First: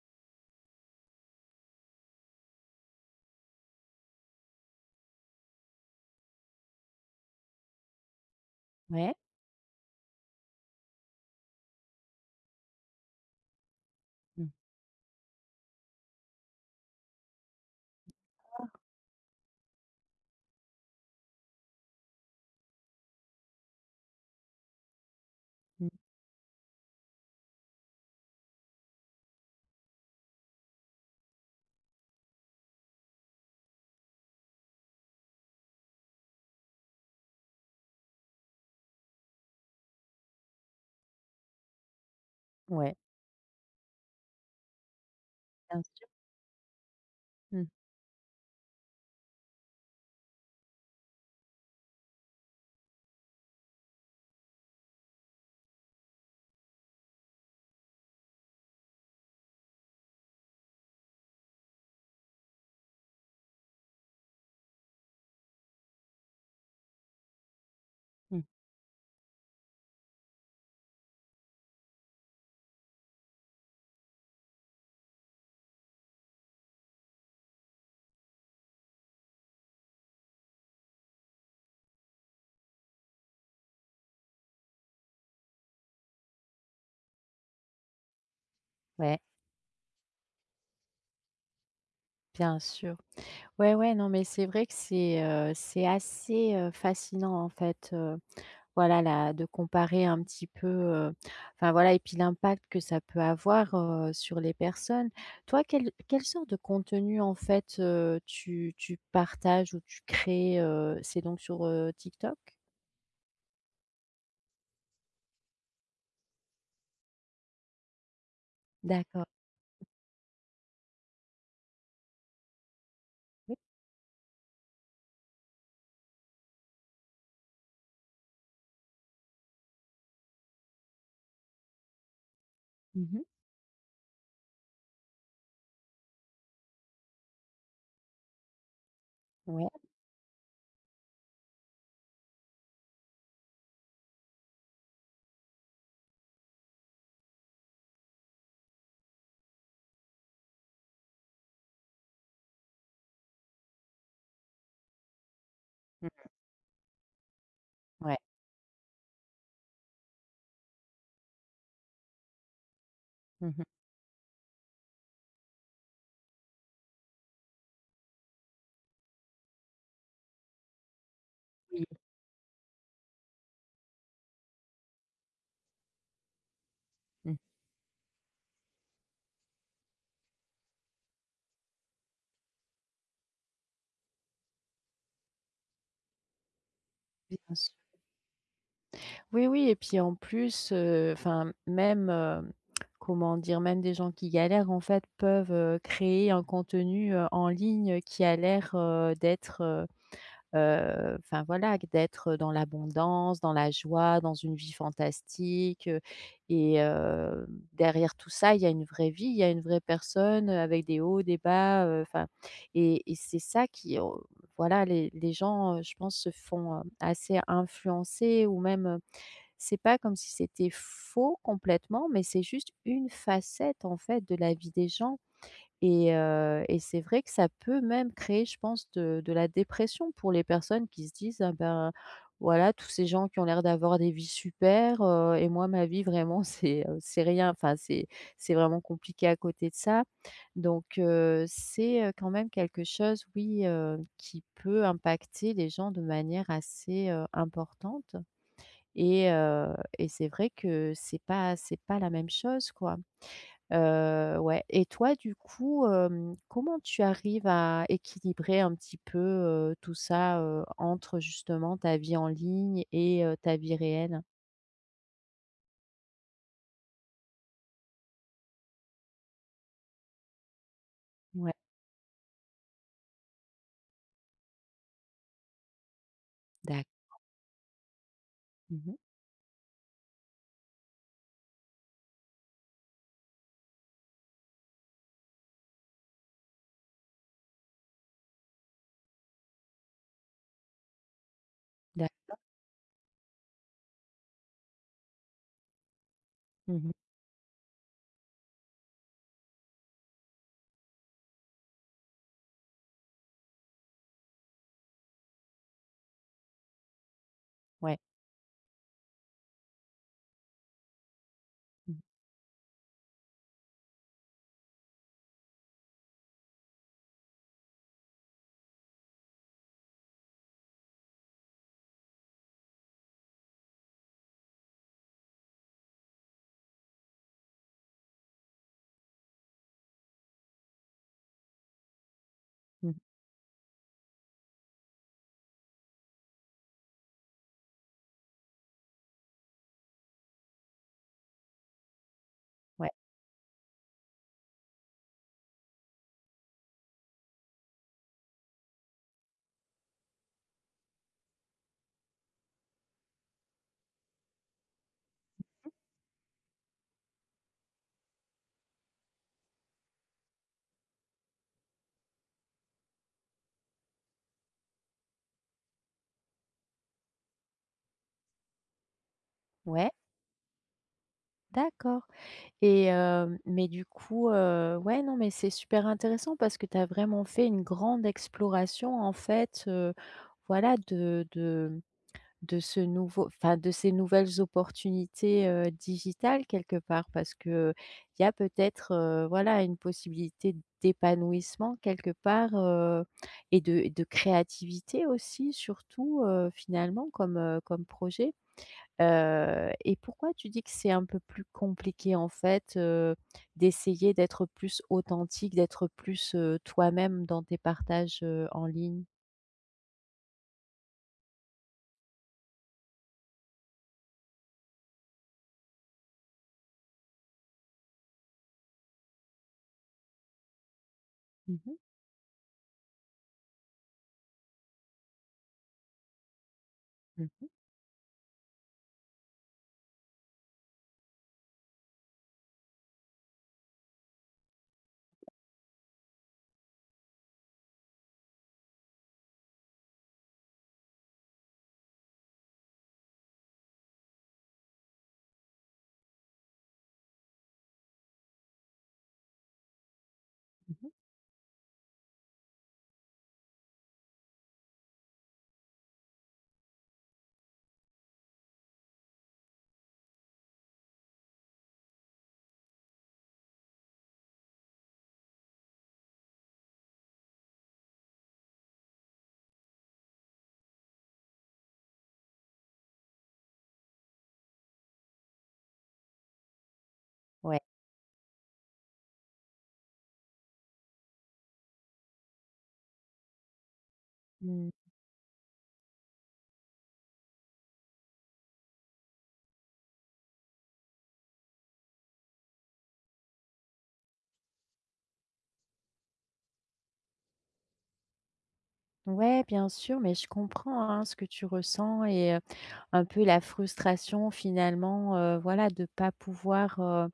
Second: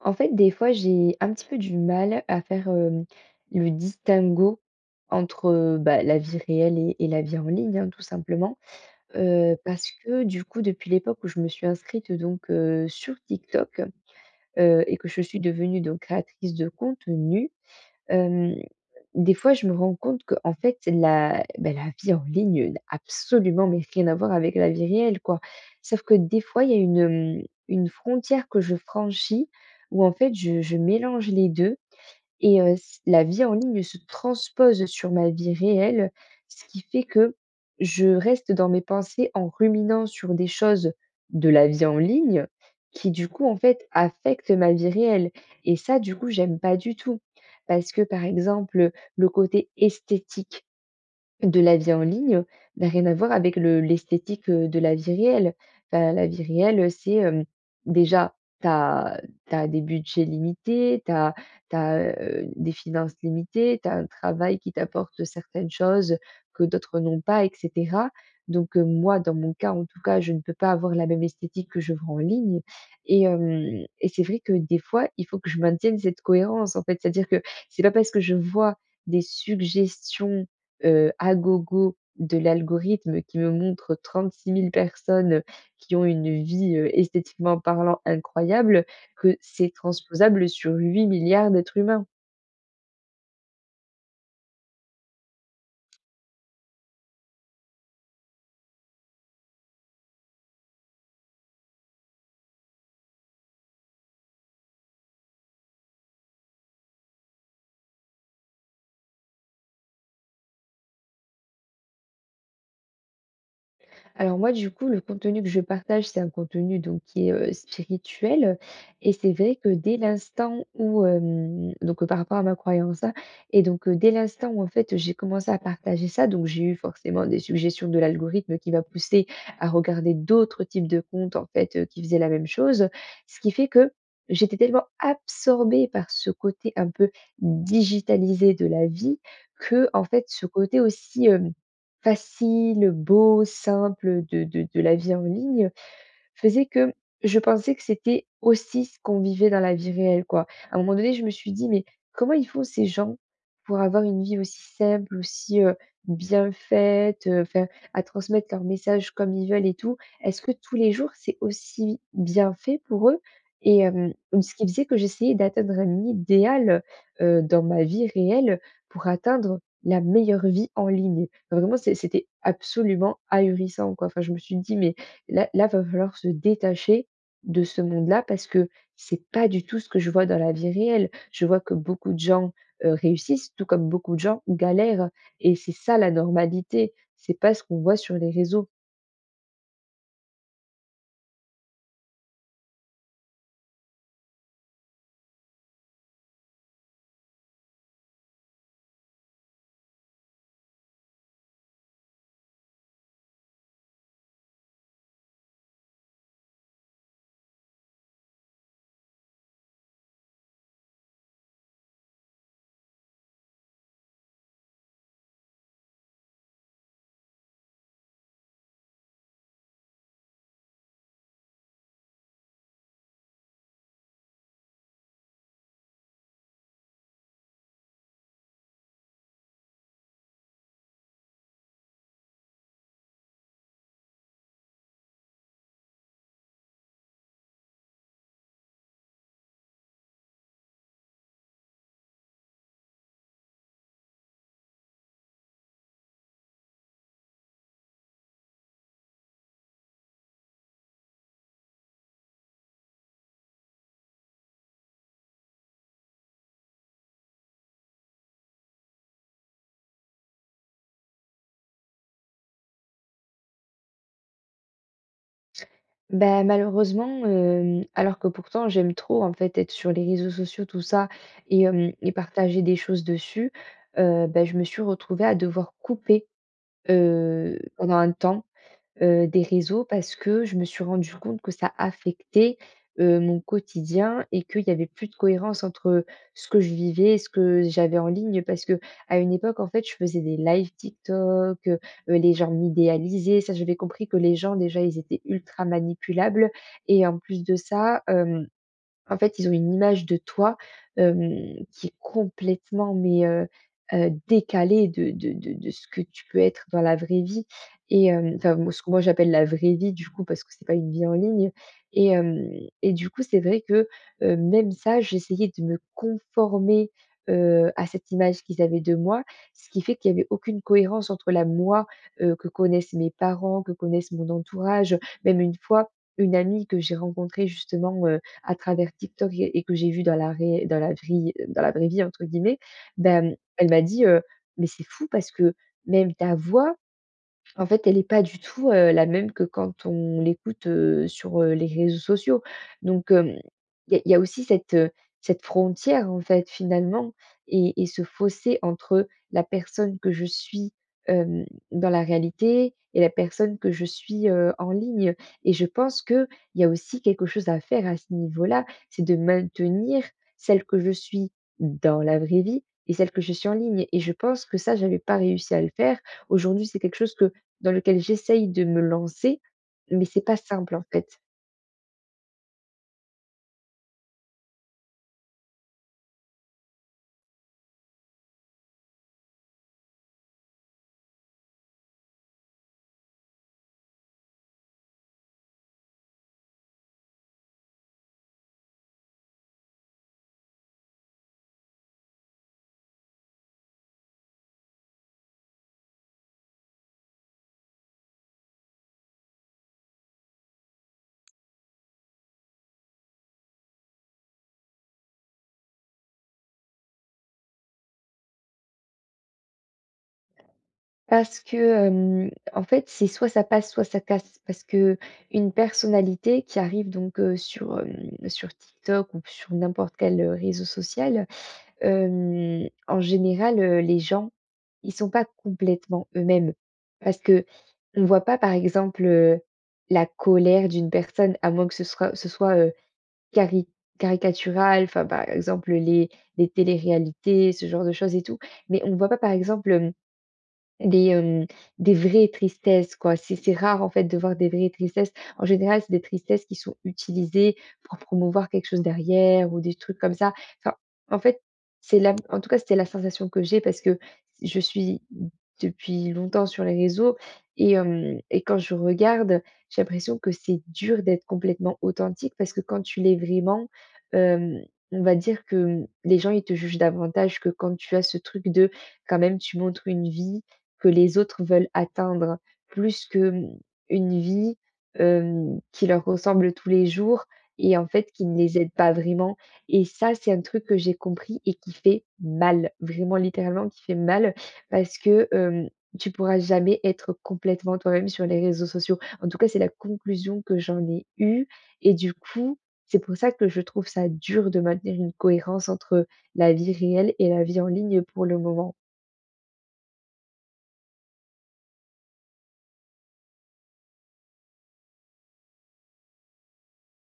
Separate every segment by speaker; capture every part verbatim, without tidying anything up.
Speaker 1: En fait, des fois, j'ai un petit peu du mal à faire, hem, le distinguo entre, heu, bah, la vie réelle et et la vie en ligne, hein, tout simplement.
Speaker 2: Ouais.
Speaker 1: Heu, parce que du coup depuis l'époque où je me suis inscrite donc heu, sur TikTok,
Speaker 2: Mmh.
Speaker 1: heu, et que je suis devenue donc créatrice de contenu, hem,
Speaker 2: Ah.
Speaker 1: des fois je me rends compte qu'en fait la bah, la vie en ligne n'a absolument mais rien à voir avec la vie réelle, quoi.
Speaker 2: Mmh.
Speaker 1: Sauf que des fois il y a une, hem, une frontière que je franchis où, en fait, je je mélange les deux et heu, c la vie en ligne se transpose sur ma vie réelle, ce qui fait que je reste dans mes pensées en ruminant sur des choses de la vie en ligne
Speaker 2: Ouais.
Speaker 1: qui, du coup, en fait, affectent ma vie réelle et
Speaker 2: Bien
Speaker 1: ça,
Speaker 2: sûr.
Speaker 1: du coup, j'aime pas du tout.
Speaker 2: Mmh.
Speaker 1: Parce que, par exemple, heu, le côté esthétique de la vie en ligne n'a rien à voir avec le l'esthétique, heu, de la vie réelle. Heu, la vie réelle, heu, c'est, hem, déjà, tu as tu as des budgets limités, tu as tu as, heu, des finances limitées, tu as un travail qui t'apporte certaines choses que d'autres n'ont pas et cetera
Speaker 2: Mmh.
Speaker 1: donc heu, moi, dans mon cas, en tout cas, je ne peux pas avoir la même esthétique que je vois en ligne et hem, et c'est vrai que, des fois, il faut que je maintienne cette cohérence, en fait, c'est-à-dire que c'est pas parce que je vois des suggestions, heu, à gogo de l'algorithme qui me montre trente-six mille personnes qui ont une vie, heu, esthétiquement parlant, incroyable,
Speaker 2: Ouais.
Speaker 1: que c'est transposable sur huit milliards d'êtres humains.
Speaker 2: Bien sûr, ouais, ouais, non mais c'est vrai que c'est, heu, c'est assez, heu, fascinant en fait, heu, voilà, là, de comparer un petit peu, heu enfin voilà et puis l'impact que ça peut avoir, heu, sur les personnes. Toi, quelle quelle sorte de contenu en fait, heu, tu tu partages ou tu crées, heu, c'est donc sur, heu, TikTok?
Speaker 1: Alors moi du coup, le contenu que je partage, c'est un contenu donc qui est, heu, spirituel et
Speaker 2: D'accord.
Speaker 1: c'est vrai que dès l'instant où, hem, donc par rapport à ma croyance, hein,
Speaker 2: Oui.
Speaker 1: et donc, heu, dès l'instant où en fait, j'ai commencé à partager ça, donc j'ai eu forcément des suggestions de l'algorithme qui m'a poussé à regarder d'autres types de compte en fait, heu, qui faisaient la même chose.
Speaker 2: Mmh mh.
Speaker 1: Ce qui fait que, j'étais tellement absorbée par ce côté un peu digitalisé de la vie,
Speaker 2: Ouais.
Speaker 1: qu'en fait, ce côté aussi, hem, facile, beau, simple de de de la vie en ligne, faisait que je pensais que c'était aussi ce qu'on vivait dans la vie réelle, quoi. À un moment donné, je me suis dit: «Mais, comment ils font ces gens pour avoir une vie aussi simple? Aussi, heu,
Speaker 2: [unintelligible]
Speaker 1: bien faite? Heu, enfin, à
Speaker 2: Ouais.
Speaker 1: transmettre leurs messages comme ils veulent et tout, est-ce que tous les jours c'est aussi bien fait pour eux?»
Speaker 2: Mmh mh.
Speaker 1: Et hem, donc ce qui faisait que j'essayais d'atteindre un idéal, heu, dans ma vie réelle pour atteindre la meilleure vie en ligne. Enfin vraiment
Speaker 2: Mmh.
Speaker 1: c c'était absolument, ahurissant quoi, enfin, je me suis dit: «Mais là là, va falloir se détacher
Speaker 2: Mmh.
Speaker 1: de ce monde-là, parce que c'est pas du tout ce que je vois dans la vie réelle. Je vois que beaucoup de gens, heu, réussissent tout comme beaucoup de gens galèrent» et c'est ça la normalité,
Speaker 2: Oui.
Speaker 1: c'est pas
Speaker 2: Bien
Speaker 1: ce
Speaker 2: sûr.
Speaker 1: qu'on voit sur les réseaux.
Speaker 2: Oui, oui et puis en plus, heu, enfin même, hem, comment dire, même des gens qui galèrent en fait peuvent, heu, créer un contenu, heu, en ligne qui a l'air, heu, d'être, heu heu, enfin voilà, q d'être, heu, dans l'abondance, dans la joie, dans une vie fantastique et hem, derrière tout ça, il y a une vraie vie, il y a une vraie personne, heu, avec des hauts, des bas, heu, enfin, et et c'est ça qu'au voilà les les gens, heu, je pense se font, hem, assez influencer ou même, heu, c'est pas comme si c'était faux complètement mais c'est juste une facette, en fait, de la vie des gens et heu et c'est vrai que ça peut même créer je pense de de la dépression pour les personnes qui se disent: «Ah bah, voilà tous ces gens qui ont l'air d'avoir des vies super, heu et moi ma vie vraiment c'est, heu, c'est rien, enfin c'est c'est vraiment compliqué à côté de ça». Donc heu, c'est, heu, quand même quelque chose, oui, heu, qui peut impacter les gens de manière assez, heu, importante. Et heu et c'est vrai que c'est pas c'est pas la même chose, quoi, heu, ouais. Et toi, du coup, hem, comment tu arrives à équilibrer un petit peu, heu, tout ça, heu, entre justement ta vie en ligne et heu, ta vie réelle?
Speaker 1: Bah, malheureusement, hem, alors que pourtant j'aime trop, en fait, être sur les réseaux sociaux tout ça
Speaker 2: Mouais.
Speaker 1: et hem et partager des choses dessus, heu, bah, je me suis retrouvée à devoir couper,
Speaker 2: D'accord.
Speaker 1: heu, pendant un temps,
Speaker 2: Mmh mh.
Speaker 1: heu, des réseaux parce que je me suis rendue compte que ça affectait, heu, mon quotidien et qu'il y avait plus de cohérence, entre ce que je vivais et ce que j'avais en ligne, parce qu'à une époque, en fait, je faisais des lives TikTok, heu, les
Speaker 2: D'accord.
Speaker 1: gens m'idéalisaient. Ça j'avais compris que les gens déjà, ils étaient ultra manipulables.
Speaker 2: Mmh mh.
Speaker 1: Et en plus de ça, hem, en fait, ils ont une image de toi, hem, qui est complètement mais, heu heu, décalée de de de de ce que tu peux être dans la vraie vie.
Speaker 2: Ouais.
Speaker 1: Et hem, enfin, m ce que moi j'appelle la vraie vie, du coup, parce que c'est pas une vie en ligne.
Speaker 2: Mmh.
Speaker 1: Et hem et du coup, c'est vrai que, heu, même ça, j'essayais de me conformer, heu, à cette image qu'ils avaient de moi. Ce qui fait qu'il y avait aucune cohérence entre la moi, heu, que connaissent mes parents, que connaissent mon entourage. Heu, même une fois, une amie que j'ai rencontrée justement, heu, à travers TikTok et et que j'ai vue dans la réell dans la vrie heu, «dans la vraie vie», entre guillemets.
Speaker 2: Mmh mh.
Speaker 1: Bah, hem, elle m'a dit, heu: «Mais c'est fou parce que même ta voix, en fait, elle est pas du tout, heu, la même que quand on l'écoute, heu, sur, heu, les réseaux sociaux».
Speaker 2: Ouais.
Speaker 1: Donc hem, il y a il y a aussi cette, heu, cette frontière, en fait, finalement et et ce fossé entre la personne que je suis, hem, dans la réalité et la personne que je suis, heu, en ligne. Et je
Speaker 2: Mmh mh.
Speaker 1: pense qu'il y a aussi quelque chose à faire à ce niveau-là. C'est de maintenir, celle que je suis, dans la vraie vie et celle que je suis en ligne. Et je pense que ça, j'avais pas réussi à le faire. Aujourd'hui c'est quelque chose que dans lequel j'essaie de me lancer.
Speaker 2: Ouais.
Speaker 1: Mais c'est pas simple en fait.
Speaker 2: D'accord et hem, mais du coup, heu, ouais, non, mais c'est super intéressant parce que tu as vraiment fait une grande exploration en fait, heu, voilà de de, hem, de ce nouveau enfin, de ces nouvelles opportunités, heu, digitales, quelque part, parce qu'il y a peut-être, heu, voilà, une possibilité d'épanouissement, quelque part, heu, et de et de créativité aussi surtout, heu, finalement comme, heu, comme projet. Heu et pourquoi tu dis que c'est un peu plus compliqué en fait, heu, d'essayer d'être plus authentique d'être plus, heu, toi-même dans tes partages, heu, en ligne?
Speaker 1: Parce que, hem, en fait, c'est soit ça passe, soit ça casse, parce qu'une personnalité qui arrive donc, heu, sur, hem, sur TikTok ou p sur n'importe quel, heu, réseau social.
Speaker 2: Mmh mh.
Speaker 1: Hem, en général, heu, les gens ils sont pas complètement eux-mêmes parce
Speaker 2: Mmh
Speaker 1: qu'on
Speaker 2: mh.
Speaker 1: voit pas, par exemple, heu, la colère d'une personne à moins que ce sroit ce soit, heu, cari caricatural, enfin, par exemple, les les téléréalités, ce genre de choses et tout mais on ne voit pas par exemple, hem, des, hem, des vraies tristesses quoi, c'est c'est rare en fait de voir des vraies tristesses. En général, c'est des tristesses qui sont utilisées pour promouvoir quelque chose derrière ou des trucs comme ça, enfin,
Speaker 2: Mmh mh.
Speaker 1: en fait, c'est là, en tout cas c'était la sensation que j'ai parce que je suis d depuis longtemps sur les réseaux et hem et quand je regarde, j'ai l'impression que c'est dur d'être complètement authentique, parce que quand tu l'es vraiment, hem, on va dire que, hem, les gens ils te jugent davantage que quand tu as ce truc de, quand même, tu montres une vie que les autres veulent atteindre plus que, hem, une vie, hem, qui leur ressemble tous les jours
Speaker 2: Ouais.
Speaker 1: et en fait, qui ne les aident pas vraiment et ça, c'est un truc que j'ai compris et qui fait mal, vraiment, littéralement, qui fait mal
Speaker 2: Mmh.
Speaker 1: parce que, hem, tu pourras jamais être complètement toi-même sur les réseaux sociaux. En tout cas, c'est la conclusion que j'en ai eu et du coup, c'est pour ça que je trouve ça dur de maintenir une cohérence entre la vie réelle et la vie en ligne, pour le moment.
Speaker 2: Ouais, bien sûr mais je comprends, hein, ce que tu ressens et heu, un peu la frustration finalement, heu, voilà, de pas pouvoir, heu,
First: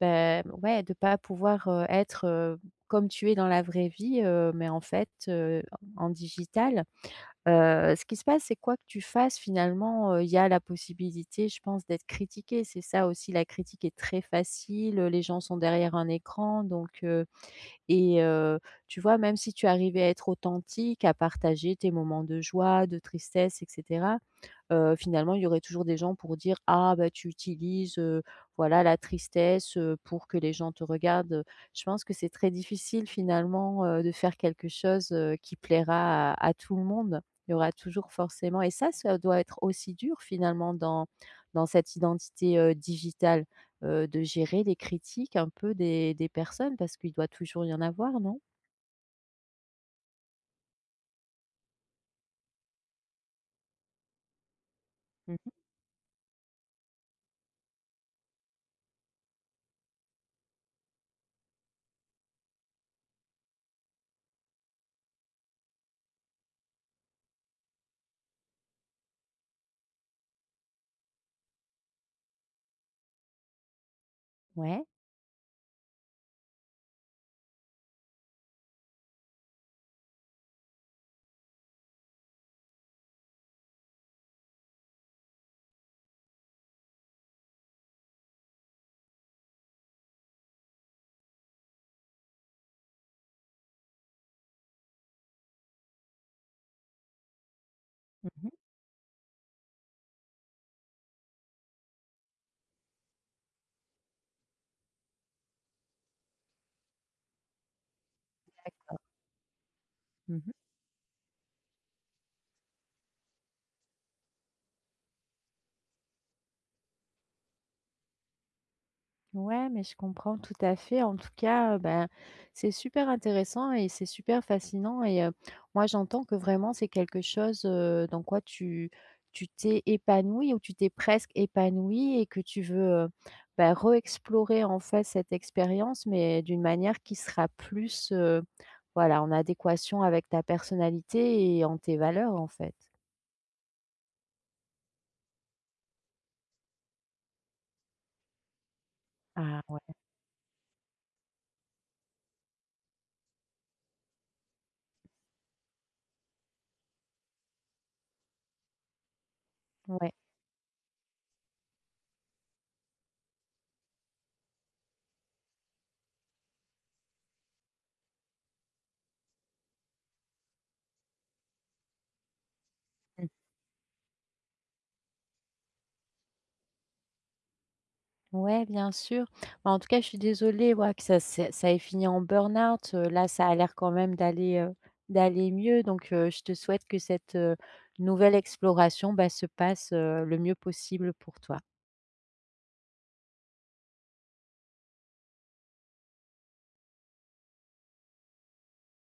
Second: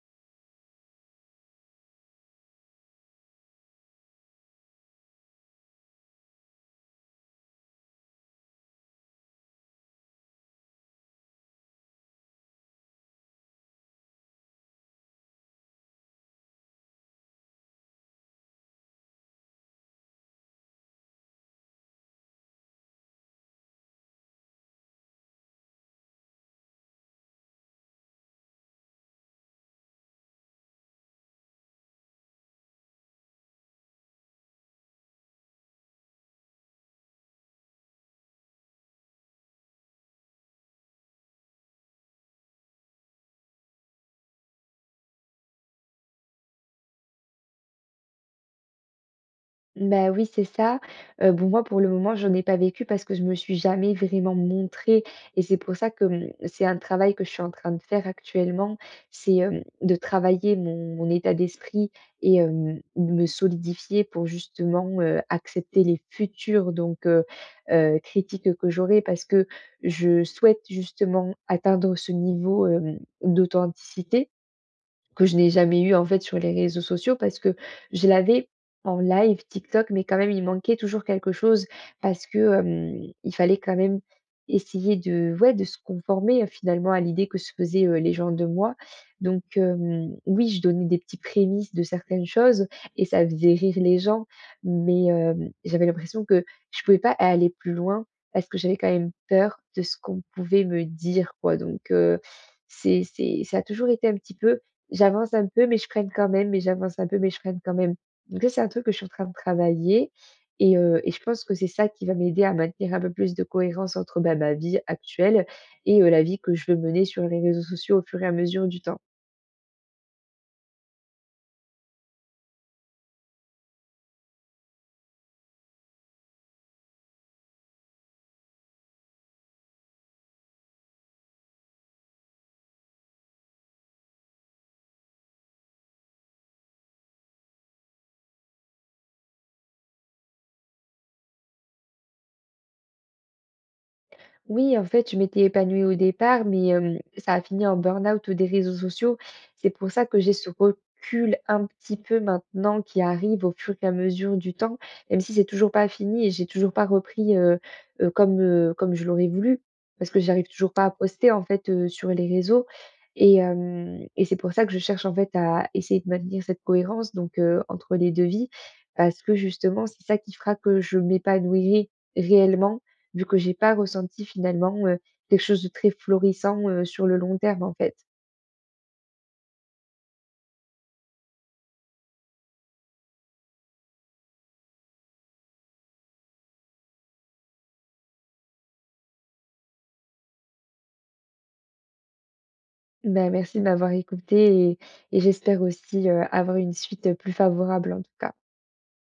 Speaker 2: ben, m ouais, de pas pouvoir, heu, être, heu, comme tu es dans la vraie vie, heu, mais en fait, heu, en en digital. Heu, ce qui se passe c'est quoi que tu fasses finalement, heu, il y a la possibilité je pense d'être critiquée, c'est ça aussi la critique est très facile, heu, les gens sont derrière un écran donc heu, et heu, tu vois même si tu arrivais à être authentique à partager tes moments de joie, de tristesse et cetera, heu, finalement il y aurait toujours des gens pour dire: «Ah bah, tu utilises, heu, voilà, la tristesse, heu, pour que les gens te regardent», heu, je pense que c'est très difficile finalement, heu, de faire quelque chose, heu, qui plaira à à tout le monde. Il y aura toujours forcément et ça, ça doit être aussi dur finalement dans dans cette identité, heu, digitale, heu, de gérer des critiques un peu des des personnes parce qu'il doit toujours y en avoir, non?
Speaker 1: Ben oui c'est ça! Heu, bon, moi pour le moment, j'en ai pas vécu parce que je me suis jamais vraiment montrée
Speaker 2: Mmh
Speaker 1: et
Speaker 2: mh.
Speaker 1: c'est pour ça que, mmh, c'est un travail que je suis en train de faire actuellement, c'est, hem, de travailler mon mon état d'esprit et hem, de me solidifier pour justement, heu, accepter les futures donc heu heu, critiques que j'aurai, parce que je souhaite, justement, atteindre ce niveau, hem, d'authenticité.
Speaker 2: Ouais.
Speaker 1: Que je n'ai jamais eu en fait sur les réseaux sociaux, parce que je l'avais en live Tik Tok mais quand même il manquait toujours quelque chose parce que, hem, il fallait quand même essayer de, ouais, de se conformer, heu, finalement à l'idée que se faisaient, heu, les gens de moi, donc hem, oui, je donnais des petits prémices de certaines choses et ça faisait rire les gens, mais hem, j'avais l'impression que je pouvais pas aller plus loin
Speaker 2: Mmh
Speaker 1: parce
Speaker 2: mh.
Speaker 1: que j'avais quand même peur de ce qu'on pouvait me dire, quoi donc heu, c'est c'est ça a toujours été un petit peu, j'avance un peu mais je freine quand même mais j'avance un peu mais je freine quand même, donc ça, c'est un truc que je
Speaker 2: D'accord.
Speaker 1: suis en train de travailler
Speaker 2: Mmh mh.
Speaker 1: et heu, et je pense que c'est ça qui va m'aider à maintenir un peu plus de cohérence entre, heu, bah, ma vie actuelle et heu, la vie que je veux mener sur les réseaux sociaux au fur et à mesure du temps.
Speaker 2: Ouais, mais je comprends tout à fait. En tout cas, heu, ben, c'est super intéressant et c'est super fascinant et heu, moi j'entends que vraiment c'est quelque chose, heu, dans quoi tu tu t'es épanouie ou tu t'es presque épanouie et que tu veux, heu, bah, re explorer, en fait, cette expérience mais d'une manière qui sera plus, heu, voilà, en adéquation avec ta personnalité et en tes valeurs, en fait.
Speaker 1: Oui, en fait, je m'étais épanouie au départ, mais hem, ça a fini en burn-out des réseaux sociaux.
Speaker 2: Ah
Speaker 1: C'est pour
Speaker 2: ouais!
Speaker 1: ça que j'ai ce recul, un petit peu, maintenant qui arrive au fur et à mesure du temps. Même si c'est toujours pas fini et j'ai toujours pas repris, heu heu, comme, heu, comme je l'aurais voulu. Parce
Speaker 2: Ouais.
Speaker 1: que j'arrive toujours pas à poster en fait, heu, sur les réseaux et hem, et c'est pour ça que je cherche, en fait, à essayer de maintenir cette cohérence donc heu, entre les deux vies. Parce que, justement, c'est ça qui fera que je m'épanouirais réellement, vu
Speaker 2: Mmh.
Speaker 1: que j'ai pas ressenti finalement, heu, quelque chose de très florissant, heu, sur le long terme, en fait.
Speaker 2: Ouais, bien sûr. Bah, en tout cas, je suis désolée, oua que ça c'est ça ait fini en burn-out. Heu, là ça a l'air quand même d'aller, heu, d'aller mieux donc heu, je te souhaite que cette, heu, nouvelle exploration, bah, se passe, heu, le mieux possible pour toi.
Speaker 1: Bah, merci de m'avoir écoutée et et j'espère aussi, heu, avoir une suite, heu, plus favorable, en tout cas.